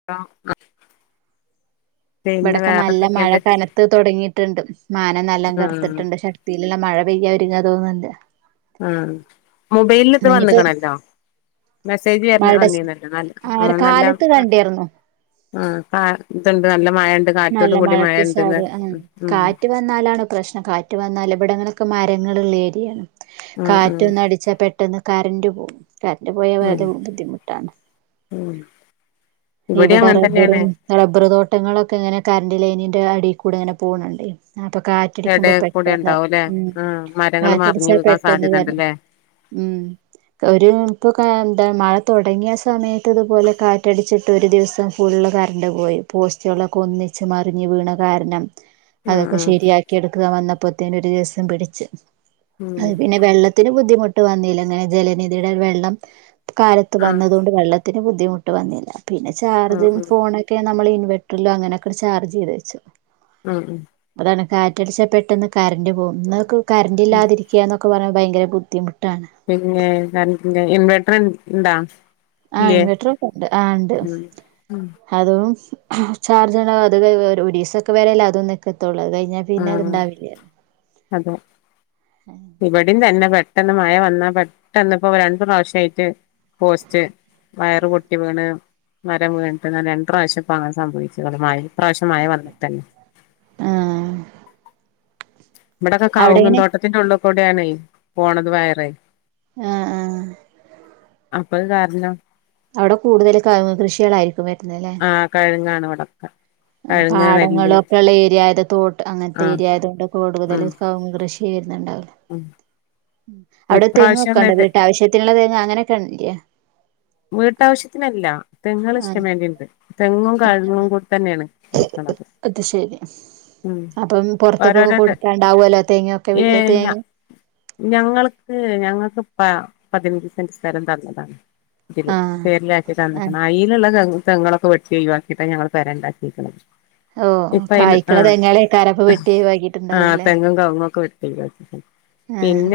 [unintelligible] പിന്നെ ഇവിടെക്കെ നല്ല മഴ വേറെന്തൊക്കെയുണ്ട് കനത്ത് തുടങ്ങിയിട്ടുണ്ട് മാനം നല്ലാം ആഹ് കർത്തിട്ടുണ്ട് [unintelligible] മഴ പെയ്യാ വരിക തോന്നുന്നുണ്ട് ആഹ് മൊബൈലിൽ ഇത് എന്നാ ഇനിയിപ്പോ വന്നകണല്ലോ മെസ്സേജ് വരണ മഴയുടെ വന്നീന്നല്ല നല്ല ആഹ് ഒരു ആ നല്ല കാലത്ത് കാ കണ്ടിരുന്നു ആ കാ ഇത്ണ്ട് നല്ല മഴ ഉണ്ട് കാറ്റോട് നല്ല കൂടി മഴ ഉണ്ട് ന്ന് മ് മ് എന്നലാണ് പ്രശ്നം കാറ്റ് വന്നാൽ ഇവിടങ്ങളൊക്കെ മരങ്ങളുള്ളേരിയാണ് ഉം കാറ്റ് ഉം ഒന്നടിച്ച പെ പെട്ടെന്ന് കരന്റ് പോകും കരണ്ട് പോയാൽ ഉം വലിയ ബുദ്ധിമുട്ടാണ് ഉം ഇവിടെ അങ്ങനെ തന്നെയാണ് റബ്ബറും റബറ് തോട്ടങ്ങളൊക്കെ ഇങ്ങനെ കറണ്ട് ലൈനിന്റെ അടിയിൽ കൂടെ ഇങ്ങന പോണുണ്ട് അപ്പൊ കാ എടെ റ്റടിക്കുമ്പോ കൂടെ പെട്ടെന്ന് ഉണ്ടാവുംല്ലേ ഉം ആഹ് മരങ്ങൾ മറിഞ്ഞു കാറ്റടിച്ചാ വീകാൻ പെട്ടെന്ന് സാധ്യത പറണം ഉണ്ടല്ലേ ഉം ഒരു ഇപ്പൊ ക എന്ത മഴ തുടങ്ങിയ സമയത്ത് ഇതുപോലെ കാറ്റടിച്ചി ട്ട് ഒരു ദിവസം ഫുള്ള് കറണ്ട് പോയി പോസ്റ്റുകളളൊക്കെ ഒന്നിച്ച് മറിഞ്ഞ് വീണ കാരണം ഉം അതൊക്കെ ഉം ശരിയാക്കി എടുത്ത് ക വന്നപ്പോത്തേന ഒരു ദിവസം പിടിച്ച് ഉം അത് പിന്നെ വെള്ള ത്തിന് ബുദ്ധിമുട്ട് വന്നില്ല അങ്ങനെ ജലനിധിയുടെ വെള്ളം കാലത്ത് ആഹ് വന്നതുകൊണ്ട് വെള്ള ത്തിന് ബുദ്ധിമുട്ട് വന്നില്ല പിന്നെ ചാർജും ആഹ് ആഹ് ഫോണൊ ഒക്കെ നമ്മൾ ഇൻവട്ടറില അങ്ങനൊക്കെ ചാർജ് ചെയ്ത് വെച്ച് ഉം ഉം അതാണ് കാറ്റടിച്ചാ പെട്ടെന്ന് കറണ്ട് പോകും ന്നൊക്ക് ഉം കറന്റില്ലാതിരിക്കുയ എന്നൊക്കെ പറഞ്ഞാൽ ഭയങ്കര ബുദ്ധിമുട്ടാണ് പിന്നെ കരണ്ടില്ല ഇൻവേർട്ടർ ഉണ്ടാ ആഹ് ഇൻവെർട്ടർ ഒക്കെ ഉണ്ട് ആഹ് ഉണ്ട് ഉം ഉം അതും ചാർജണ അത് കൈ ഒരീസ ഒക്കെ വരല്ല അതുംനിക്കത്തൊള്ളൂ അത് കയ് ഞാ ആഹ് പിന്നെതുണ്ടാവില്ല്യ അതെ ഇവിടേം തന്നെ പെട്ടെന്ന് മഴ വന്നാ പെട്ടെന്ന് ഇപ്പൊ രണ്ടൂ പ്രാവശ്യമായിട്ട് പോസ്റ്റ് വയറ് പൊട്ടി വീണ് മരം വീൺട്ട് രണ്ട് പ്രാവശ്യം ഇപ്പോ അങ്ങനെ സംഭവിച്ച് മയ് ഇ പ്രാവശ്യ മയ വന്നിട്ടല്ലെ ആഹ് ഇവിടൊക്കെ അവിടെങ്ങനെ കൗങ്ങുംതോട്ടത്തിന്റെ ഉള്ളി കൂടെയാണ് പോണത് വയറെ ആഹ് ആഹ് അപ്പൊ അത് കാരണം അവിടെ കൂടുതല് കൗങ്ങും കൃഷികളായിരിക്കും വരുന്നല്ലേ ആഹ് കഴുങ്ങാണ് ഇവിടെ പാടങ്ങളൊക്കെള്ള ഏരിയ തോട്ട് അങ്ങനത്തെ ആഹ് ഏരിയായത്കൊണ്ട് കൂടുതൽ ഉം കൗങ്ങും കൃഷി ക്കെ വരുന്നുണ്ടാവില്ലെ ഉം അവിടെ തെങ്ങ് ഇപ്രാവശ്യം ഒക്കൊണ്ട നെല്ല് വീട്ടാവശ്യത്തിനുള്ള തേങ്ങ അങ്ങനെക്കെല്ലേ വീട്ടാവശ്യത്തിനല്ല തെങ്ങൾ ആഹ് ഇഷ്ടം വേണ്ടിണ്ട് തെങ്ങും കഴുങ്ങും കൂടി തന്നെയാണ് നോക്കണത് അത് ശരി അപ്പം പുറത്തക്കൊക്കെ ഓരോരോ കൊടുക്കാണ്ടാവല്ലോ തേങ്ങൊക്കെ ഏഹ് ഞാ തേങ്ങ ഞങ്ങൾക്ക് ഞങ്ങൾക്ക് പ പതിനഞ്ച് സെന്റ് സ്ഥലം തന്നതാണ് ഇതില് ആഹ് പേര്ല ആക്കി ആഹ് തന്നക്കണ് ആയ് കൊള്ള തെങ് തെങ്ങളൊക്കെ വെട്ടി ഒഴിവാക്കിയിട്ട് ഞങ്ങള് പേരണ്ടാക്കിക്കണത് ഓ ഓ കായ ക്കണ തെങ്ങാളക്കാരപ്പ വെട്ടി ആഹ് വക്കിട്ടുണ്ടാവല്ലേ തെങ്ങും കവുങ്ങും ആഹ്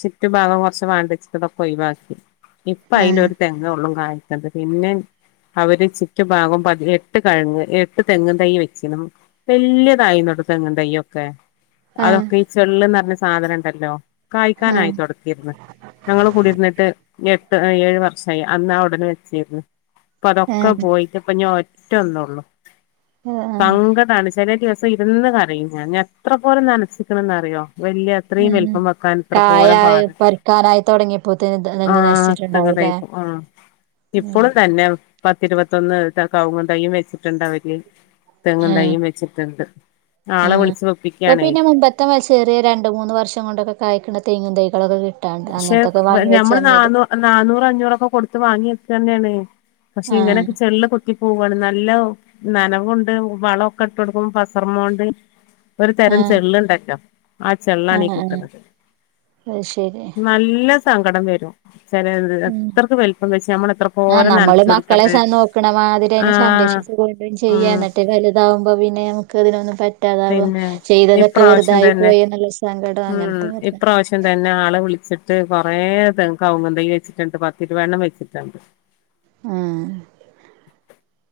ചുറ്റു ഭാഗം കുറച്ച് വാണ്ടിച്ചട്ടതൊക്കെ ഒഴവാക്കി ഇപ്പൊ ആഹ് അതിലൊരു തെങ് ങ്ങ്ഒള്ളും കായിക്കത്ത് പിന്നെ അവര് ചുറ്റു ഭാഗം പ എട്ട് കഴങ്ങ് എട്ട് തെങ്ങും തൈ വെച്ചണം വലിതായിടു തെങ്ങും തൈ ഒക്കെ ആഹ് അതൊക്കെ ഈ ചെള്ന്ന് പറഞ്ഞ സാധനം ഇണ്ടല്ലോ കായ്ക്കാനായി ആഹ് തുടക്കിയിന്ന് ഞങ്ങള്ൾ കൂടിരുന്നിട്ട് എ ഏഴ് വർഷമായി അന്ന് അവിടന വെച്ചിരുന്നു അപ്പ അതൊക്കെ ആഹ് പോയി ഇപ്പ ഇനി ഒറ്റ ഒന്നെഉള്ളു ആഹ് സംഘടന് ഇത്രേം ദിവസം ഇരുന്ന് കരയ്യും ഞാൻ ഞാൻ എത്ര പോലും നനസിക്കണന്ന്റിയോ വല്യ ഇത്രയും ആഹ് വലുപ്പം വെക്കാൻ ഇത്ര കായ പോലെ പാട് പറിക്കാനായി തൊടങ്ങിയപ്പോത്തിന് തെങ്ങ് ആഹ് നശിച്ചിട്ടുണ്ടാവുംല്ലേ തങ്ങതായിപ്പു ആഹ് ഇപ്പോളും തന്നെ പത്തിരുപത്തൊന്ന് ത കവുങ്ങും തൈയും വെച്ചിട്ടുണ്ട് അവരിൽ തെങ്ങും ആഹ് തൈയും വെച്ചി ട്ട്ണ്ട് ആളെ ആഹ് വിളിച്ച് ഇപ്പൊ വെപ്പിക്കയാണേ പിന്നെ മുമ്പത്തെ മരി ചെറിയ രണ്ട് മൂന്ന് വർഷം കൊണ്ടൊക്കെ കായ്ക്കുന്ന തെങ്ങും തൈകളോക്കെ കി പക്ഷെ നമ്മള് നാന്നൂ നാന്നൂറ് അഞ്ഞൂറൊക്കെ കൊടുത്ത് വാങ്ങി വെക്ക്ന്നെണ് പക്ഷെ ആഹ് ഇങ്ങനെക്കെ ചെൾകു ത്തി പോവാണ് നല്ല നനവുണ്ട് വളവൊക്കെ ഇട്ട് കൊടുക്കും പസർമോന്റെ ഒരു തരം ആഹ് ചെള് ഉണ്ടാല്ലോ ആ ചെള്ളാണ് ഈ ആഹ് ആഹ് കുത്തനത് അത് ശരിയ നല്ല സങ്കടം വരും ചെല ത് ഉം അത്രയ്ക്ക് വലുപ്പം വെച്ച് നമ്മൾഎത്ര ആഹ് പോരെ നമ്മള് നനച്ച് മക്കളെ കൊടുക്കണ്ട് സ നോക്കണ മാതിരി അതിനെ ആഹ് സംരക്ഷിച്ചു കൊണ്ടും ഉം ചെയ്യാന്നട്ടെ വലുതാവുമ്പോ പിന്നെ നമുക്ക് അതിനൊന്നും പ പറ്റാതാവും പിന്നെ ചെയ്തതൊക്കെ ഇപ്രാവശ്യം വെറുതായി തന്നെ പോയി നല്ല സങ്കടം അങ്ങനത്തെ വരുന്നെ ആദ്യ തന്നെ ആള് വിളിച്ചിട്ട് കുറെേ തെ കവങ്ങു തൈ വെച്ചിട്ടുണ്ട് പത്തിരുവെണ്ണം വെച്ചിട്ടുണ്ട് ആഹ്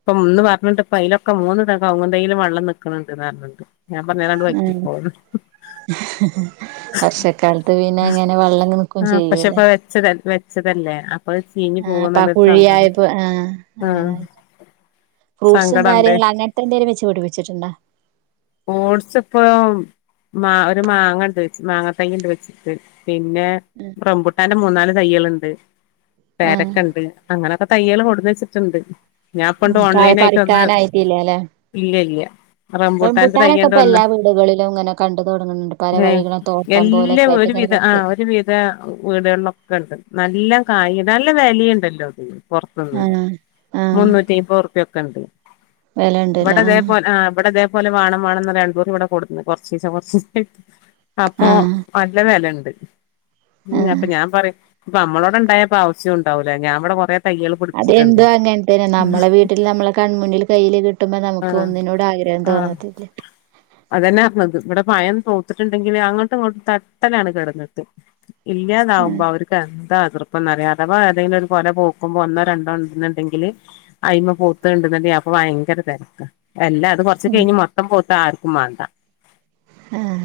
ഇപ്പം ഒന്ന് പറഞ്ഞിണ്ട് ഇപ്പ അയിലൊക്കെ മൂന്ന് തെ കവുങ്ങ് തൈയിലും വെള്ളം നിൽക്കുന്നുണ്ട്ന്ന് പറഞ്ഞട്ടണ്ട് ഞാൻ പറഞ് അതാണ്ട് ആഹ് വറ്റിക്കോള്ന്ന് വർഷക്കാലത്ത് പിന്നെ അങ്ങനെ വെള്ളം നിക്കും ചെയ്യും പക്ഷപ്പ വെച്ചത വെച്ചതല്ലേ അത് ചീഞ്ഞ് ആപ്പ പോവന്നുള്ളൊരു സങ്കടം കുഴിയായപ്പോ ആഹ് ആഹ് അങ്ങനായി ഫ്രൂട്സും സങ്കടണ്ട് കാര്യങ്ങളും അങ്ങനത്തെ എന്തെങ്കിലും വെച്ച് പിടിപ്പിച്ചിട്ടുണ്ടോ ഓട്സ്പ്പം മാ ഒരു മാങ്ങണ്ട് വെച്ച് മാങ്ങ തയി ഉണ്ട് വെച്ചിട്ട് പിന്നെ ഉം റമ്പുട്ടാന്റെ മൂന്നാല് തയ്യ്കളുണ്ട് ആഹ് പേരക്ക്ണ്ട് അങ്ങനെൊക്കെ തയ്യൽ കൊടന്ന് വെച്ചിട്ടുണ്ട് ഞാൻ പണ്ട് കായ ഓൺലൈനായിട്ട് ഒന്ന് പറിക്കാനായിട്ടില്ല അല്ലെ ഇല്ല ഇല്ല റബു ട്ടാനൊക്കെ ഇപ്പൊ എല്ലാ വീടുകളിലും ഇങ്ങനെ കണ്ട് തുടങ്ങുന്നുണ്ട് പല ഏ വഴികള് തോട്ടം പോലെക്കയിട്ട് ഇങ്ങനെ [unintelligible] പെയ്ത വീടുകളിലൊക്കെ ഉണ്ട് നല്ല കായ് നല്ല വലയുണ്ടല്ലോ അത് പുറത്തുന്ന് ആഹ് ആഹ് മുന്നൂറ്റി അയിപ്പർ റുപ്പൊക്കെ ഉണ്ട് ഇവിടെ ഇതേപോലെ ആഹ് ഇവിടെ ഇതേപോലെ വേണം വേണന്ന് രാദൂർ ഇവിടെ കൊടുന്നു കുറച്ചിസം കൊറച്ച് അപ്പൊ ആഹ് നല്ല വിലുണ്ട് ഉം ആഹ് അപ്പൊ ഞാൻ പറയും ഇപ്പ നമ്മളോട് ഉണ്ടായപ്പോ ആവ്സ്യം ഉണ്ടാവൂല്ല ഞാവിടെ കുറെ അതെന്തോ അങ്ങനെ തന്നെ നമ്മളെ വീട്ടിൽ നമ്മളെ കൺ മുന്നിൽ കയ്യിയില് കിട്ടുമ്പോ ആ നമുക്ക് ഒന്നിനോട് ആഗ്രഹം ആ തോന്നത്തില്ല അതന്നെ പറഞ്ഞത് ഇവിടെ പയം തോത്തിട്ടുണ്ടെങ്കില് അങ്ങോട്ടും ഇങ്ങോട്ടും തട്ടലാണ് കിടന്നിട്ട് ആഹ് ഇല്ലാതാവുമ്പോ അവര് ക്ക് എന്താ എതിർപ്പൊംന്നറിയ അഥവാ ഏതെങ്കിലും ഒരു കൊല പോക്കുമ്പോ ഒന്നോ രണ്ടോ ഉണ്ടെന്നുണ്ടെങ്കില് അയിമ പൂത്തണ്ട്ന്ന്ടെ അപ്പൊ ഭയങ്കര തിരക്ക എല്ലാ അത് പൊ ഉം കയ്ഞ് മൊത്തം പൂത്താ ആർക്കും മാണ്ട ആഹ്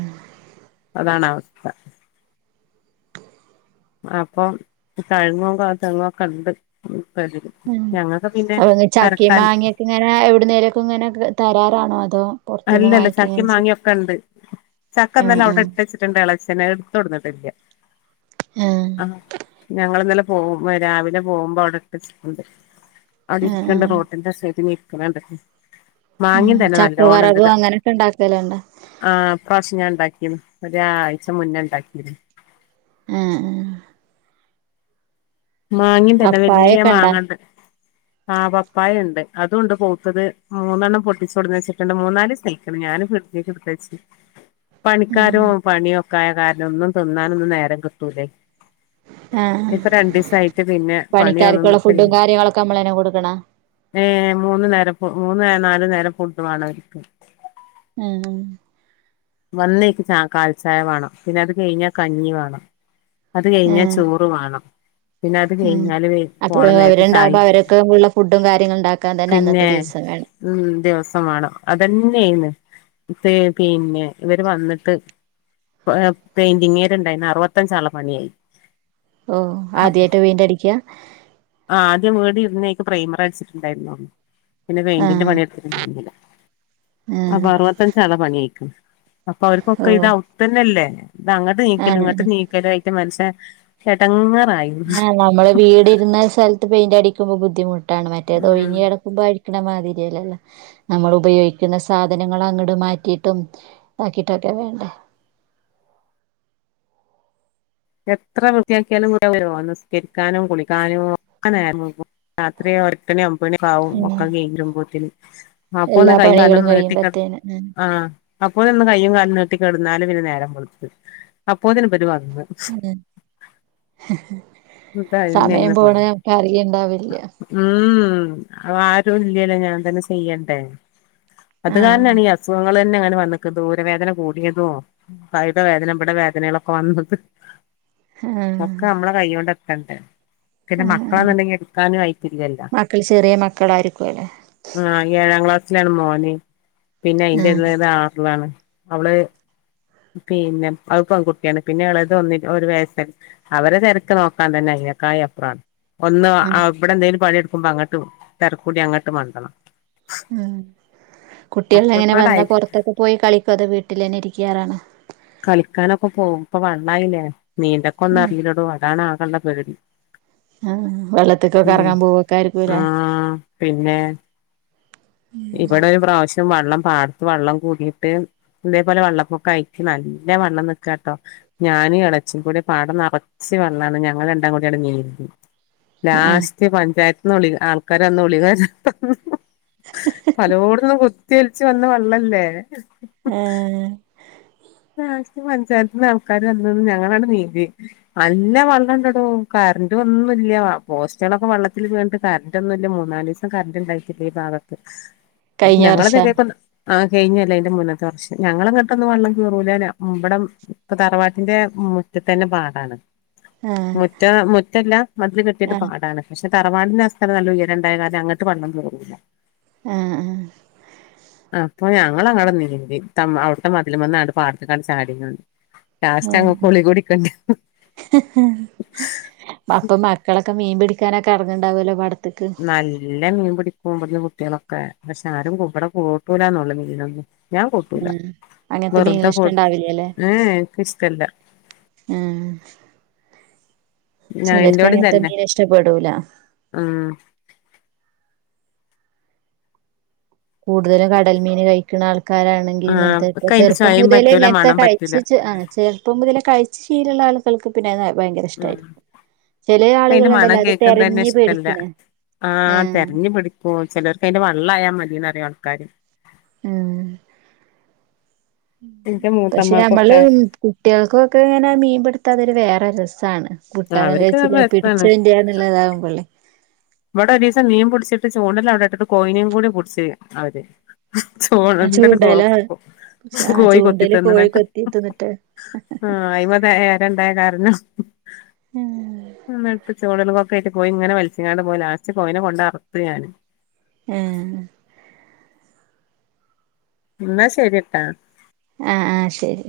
അതാണ് അവസ്ഥ അപ്പൊ തഴങ്ങും കാ തെങ്ങും ഒക്കെ ഉണ്ട് ഇപ്പോ അതില് ആഹ് അവിടുന്ന് ചക്കയും മാങ്ങയൊക്കെ ഇങ്ങനെ എവിടുന്നേലോക്കെ ഇങ്ങനെ തരാറാണോ അതോ പൊറത്ത്ന്ന് അല്ലല്ല വാങ്ങിക്കെ ഇങ്ങനെ ചക്കയും ചെയ്യ മാങ്ങയൊക്കെ ഉണ്ട് ചക്ക ആഹ് ഇന്നലെ അവിടെ ആഹ് ഇട്ട് വെച്ചി ട്ടുണ്ട് ഇളയച്ഛന് അത് എടുത്ത്‌ കൊണ്ടുവന്നിട്ടില്ല ആഹ് ആ ഞങ്ങൾ ഇന്നലെ പോകുമ്പോൾ രാവിലെ പോകുമ്പോ അവിടെ ഇട്ട് വെച്ചിട്ടുണ്ട് അവിടെ ആഹ് ഇരിക്കണ കണ്ട് ആഹ് റോട്ടിന്റെ സൈഡിൽ ഇരിക്കണ കണ്ടക്കണ് മാങ്ങയും തന്നെ നല്ലോണം ഏ അങ്ങനിട്ട് ഇണ്ടാക്കല് തന്നെ ആ ഈ പ്രാവശ്യം ഞാൻ ഇണ്ടാക്കീന് ഒരാഴ്ച മുന്നേ ഇണ്ടാക്കിനു ആഹ് ആഹ് മാങ്ങ ഉണ്ടായിന് വല്യ പപ്പായൊക്കെണ്ടാ മാങ്ങ ഒണ്ട് ആ പപ്പായ ഉണ്ട് അതും ഉണ്ട് മൂത്തത് മൂന്നെണ്ണം പൊട്ടിച്ചു കൊണ്ടൂന്ന് വെച്ചിട്ടുണ്ട് മൂന്നാല് ദിവസം നിൽക്കും ഞാനും [unintelligible] ആഹ് പണിക്കാരും പണിയൊക്കെ ആയ കാരണം ഒന്നും തിന്നാനൊന്നും നേരം കിട്ടൂലേ ആഹ് ഇപ്പൊ രണ്ടീസായിട്ട് പിന്നെ പണിയൊന്നും പണിക്കാർക്കുള്ള ഫുഡും കാര്യങ്ങളൊക്കെ നമ്മള് തന്നെ കൊടുക്കണൊ ഏ മൂന്ന് നേര മൂന്ന് നേ നാലു നേരം ഫുഡ് വേണം അവർക്ക് ആഹ് വന്നേക്ക് ച കാൽച്ചായ വേണം പിന്നെ അത് കഴിഞ്ഞാൽ കഞ്ഞി വേണം അത് കഴിഞ്ഞാ ആഹ് ചോറ് വേണം പിന്നെ അത് ആഹ് കഴിഞ്ഞാല് അപ്പൊ പോണം നേരത്ത്‌ ചായി അവരുണ്ടാവുമ്പോ അവരൊക്കെള്ള ഫുഡും കാര്യങ്ങളും ഉണ്ടാക്കാൻ തന്നെ അന്നത്തെ പിന്നെ ദിവസം വേണം ഉം ദിവസം വേണം അത് തന്നെ ആയിന്ന് പി പിന്നെ ഇവര് വന്നിട്ട് പെയിന്റിങ്ങ്കാര് ഇണ്ടായിരുന്നു അറുപത്തഞ്ച് ആളുടെ പണിയായി ഓ ആദ്യവായിട്ട് പെയിന്റ് അടിക്കുവാ ആഹ് ആദ്യം വീട് ഇരുന്നേക്ക് പ്രൈമർ അടിച്ചിട്ടുണ്ടായിരുന്നുള്ളൂ പിന്നെ പെയിന്റിന്റെ ആഹ് പണി എടുത്തിട്ടുണ്ടായിരുന്നില്ല അപ്പൊ ആഹ് അറുപത്തഞ്ച് ആളുടെ പണി ആയിക്കണ് അപ്പൊ ഓ അവർക്കൊക്കെ ഇത് അകത്ത് തന്നെയല്ലേ ഇത് അങ്ങട്ട് നീക്കലും ഇങ്ങട്ട് ആഹ് നീക്കലായി ട്ട് മനുഷ്യൻ എടങ്ങേറായി ആഹ് നമ്മള് വീട് ഇരുന്ന സലത്ത് പെയിന്റ് അടിക്കുമ്പോ ബുദ്ധിമു ട്ടാണ് മറ്റേത് ഉം ഒഴിഞ്ഞ് കെടക്കുമ്പോ അടിക്കണ മാതിരിയല്ലല്ലോ നമ്മൾ ഉപയോഗിക്കുന്ന സാധനങ്ങള് അങ്ങോട്ട് മാറ്റിയിട്ടും ഇതാക്കിയിട്ടൊക്കെ വേണ്ടേ എത്ര വൃത്തിയാക്കിയാലും [unintelligible] നിസ്കരിക്കാനും കുളിക്കാനും ഒക്കെ നേരം വൈകും രാ ത്രി ഉം [unintelligible] അപ്പൊ ഒന്ന് എല്ലാ കൈയും കാലും പണികളും നീട്ടി കെട കഴിയുമ്പത്തേന് ഉം ആഹ് അപ്പോ ഒന്ന് കൈയ്യും കാലും നീട്ടിക്കടുന്നാലും പിന്നെ നേരം വെളുക്കും അപ്പോത്തേന് ഇവര് വന്നു ഉം സമയം ഇതന്നെയായിന്ന് പോണ പണി ഒക്കെ അറിയണ്ടാവില്ല ഉം അത് ആരും ഇല്ലല്ലോ ഞാൻ തന്നെ ചെയ്യണ്ടേ അത് ആഹ് കാരണാണ് ഈ അ അസുഖങ്ങൾ തന്നെ അങ്ങനെ വന്നിക്ക് ഊരവേദന കൂടിയതും കൈടെ വേദന ഇവിടെ വേദനകളൊക്കെ വന്നത് ആഹ് ഒക്കെ നമ്മളെ കയ്യോണ്ട് എത്തണ്ടേ പിന്നെ ആഹ് ആഹ് മക്കളാന്നുണ്ടെങ്കിൽ എടുക്കാനും ആയിട്ടില്ലല്ലോ മക്കള് ചെറിയ മക്കളായിരിക്കുവല്ലേ ആഹ് ഏഴാം ക്ലാസ്സിലാണ് മോന് പിന്നെ അയിന്റെ ആഹ് എളേത് ആറിലാണ് അവള് പിന്നെ അത് പെൺകുട്ടിയാണ് പിന്നെ എളയത് ഒന്നി ഒരു വയസായി അവരെ തിരക്ക് നോക്കാൻ തന്നെ അതിനേക്കായ അപ്പുറാണ് ഒന്ന് ആണ് ഇവിടെ എന്തെങ്കിലും പണി എടുക്കുമ്പോ അങ്ങട്ടും തിരക്കൂടി അങ്ങട്ട് മണ്ടണം ഉം കുട്ടികൾ ഇങ്ങനെ വന്നാ ഒക്കെപ്പാടായിട്ട് പുറത്തൊക്കെ പോയി കളിക്കുവോ അതെ വീട്ടിൽ തന്നെ ഇരിക്കാറാണ് കളിക്കാനൊക്കെ പോവും ഇപ്പൊ വെള്ളായില്ലേ നീന്തൊക്കെ ഒന്നും ഉം അറിയില്ലടൊ അതാണ് ആകെയുള്ള പേടി ആഹ് വെള്ളത്തിലൊക്കൊക്കെ ഉം ഇറങ്ങാൻ പോവൊക്ക ആരിക്കുല്ലേ ആഹ് പിന്നെ ഇവിടെ ഒരു പ്രാവശ്യം വെള്ളം പാടത്ത് വെള്ളം കൂടിയിട്ട് ഇതേപോലെ വെള്ളപ്പൊക്കെകയിക്ക് നല്ല വെള്ളം നിക്കട്ടോ ഞാനും ഇളച്ചി കൂടെ പാടം നിറച്ച വെള്ളാണ് ഞങ്ങൾ രണ്ടാം കൂടിയാണ് നീ- ആഹ് ലാസ്റ്റ് പഞ്ചായത്തുന്ന്ള ആൾക്കാര അന്ന് ഗുളിക- പലോടുതുനും കുത്തിയലിച്ചു വന്ന വെള്ളല്ലേ ആഹ് ലാസ്റ്റ് പഞ്ചായാത്തിന്ന് ആൾക്കാാര് വന്നന്ന് ഞങ്ങളാണ് നീന്തി നല്ല വെള്ളയിണ്ടഡോ കറണ്ട്റ് ഒന്നുല്ല പോസ്റ്റകുകളൊക്കെ വെള്ളത്തിൽ വീണ്ട- കറണ്ട്റ ഒന്നുംല്ല മൂന്നാല് ദിവസം കറണ്ട്റ് ഉണ്ടായിട്ടില്ലേ ഈ ഭാഗത്ത് കഴിഞ്ഞ ഞങ്ങള് വർഷാ ക്ക ആഹ് കഴിഞ്ഞല്ലേ അന്റെ മുന്നത്തെ കുറച്ച് ഞങ്ങള് എന്നിട്ടൊന്ന് വള്ളം റല ഇമ്മടം ഇപ്പ തറവാട്ടിന്റെ മുറ്റത്ത് തന്നെ പാടാണ് ആഹ് മുറ്റ മുറ്റല്ല മതില് കെട്ടിട്ട് ആഹ് പാടാണ് പക്ഷെ തറവാടിന്റെ അസ്ഥം നല്ല ഉയരണ്ടായ കാല അങ്ങട്ട് പണന്ന് തുറന്നൂല്ല ഏഹ് ഏഹ് അപ്പൊ ഞങ്ങ അങ്ങടെ നീ അവിട്ട മതിൽമ്മാണങ്ങാത് പാടത്തക്കണ ചാടിക്ക്ണ്ട് ലാസ്റ്റ് ഉം അങ്ങ് കുളി കുടിക്കണ്ട് അപ്പം മക്കളൊക്കെ മീൻ പിടിക്കാനൊക്കെ എറങുണ്ടാവുമല്ലോ പടത്തക്ക് നല്ല മീൻ പിടിക്കു കുട്ടികളൊക്കെ പക്ഷെ ആരും കവിടെ കൂട്ടൂലന്നള്ളൂ മീലൊന്നന്ന് ഞാൻ കൂട്ടൂല ഉം അങ്ങനത്തെ വെറുതെ മീനുകള് പോട ഇഷ്ടണ്ടാവില്ലല്ലേ ഏഹ് എനിക്ക് ഇഷ്ടമല്ല ആഹ് ഞാൻ ചിലർക്ക് എന്റോടും അങ്ങത്തെ തന്നെ മീൻ ഇഷ്ടപ്പെടൂല ഉം കൂടുതലും കടൽ മീൻ കഴിക്കണ ആൾക്കാരാണെങ്കിൽ ആ ഇങ്ങനത്തെ ഇക്ക് അയിന്റെ ചെറുപ്പം ചൊയയും മുതല പറ്റൂല ഇങ്ങനത്തെ മണം പറ്റൂല കഴിച്ച- ചെറുപ്പം മുതലേ കഴിച്ചു ശീലമുള്ള ആളുകൾക്ക് പിന്നെത് ഭയങ്കര ഉം ഇഷ്ടമായിരിക്കും ചെല ഇക്ക് അയിന്റെ മണം ആളുകൾുണ്ടല്ലോ അത് കേൾക്കുന്നത് തന്നെ തെരഞ്ഞു ഇഷ്ടല്ല പേടിക്കണ ആഹ് അപ്പ ചിലർക്ക് അതിന്റെ വള്ള ആയാ മതിന്ന്റിയ ആൾക്കാര് ഉം എന്റെ പക്ഷെ നമ്മള് മൂത്തമ്മാക്കൊക്കെ കുട്ടികൾക്കൊക്കെ ഇങ്ങനെ മീൻപിടുത്താതൊരു വേറെ രസമാണ് ആ കട്ടാനും അവർക്ക് നല്ല കഴിച്ചില്ല രസാണ് പിടിച്ചതിന്റെയാന്നല്ല ഇതാകുമ്പൊള്ളേ ഇവിടെ ഒരു ദിവസം നീൻ പിടിച്ചിട്ട് ചൂണ്ടല്ല അടെ ഇട്ടിട്ട് കോയിനും കടി പൊടിച്ച് അവര് ആ ചോണണ്ട ചൂണ്ടലോ കോഴപ്പക്ക ആ കോയി കൊത്തി ചൂണ്ടല് കോഴി തന്നിട്ട് കൊത്തി തിന്നിട്ട് ആ- അയിമതരണ്ടായ കാരഞ്ഞു ആഹ് എടുത്ത് ചോട- ക്ക ആട്ട് പോയി ഇങ്ങനെ മത്സങ്ങാണ്ട് പോയില ആസ്റ്റ് പോയിനെ കൊണ്ട് അറത്ത് ഞാന് ഉം ഇന്നാ ശരിട്ടാ ആഹ് ആഹ് ശരി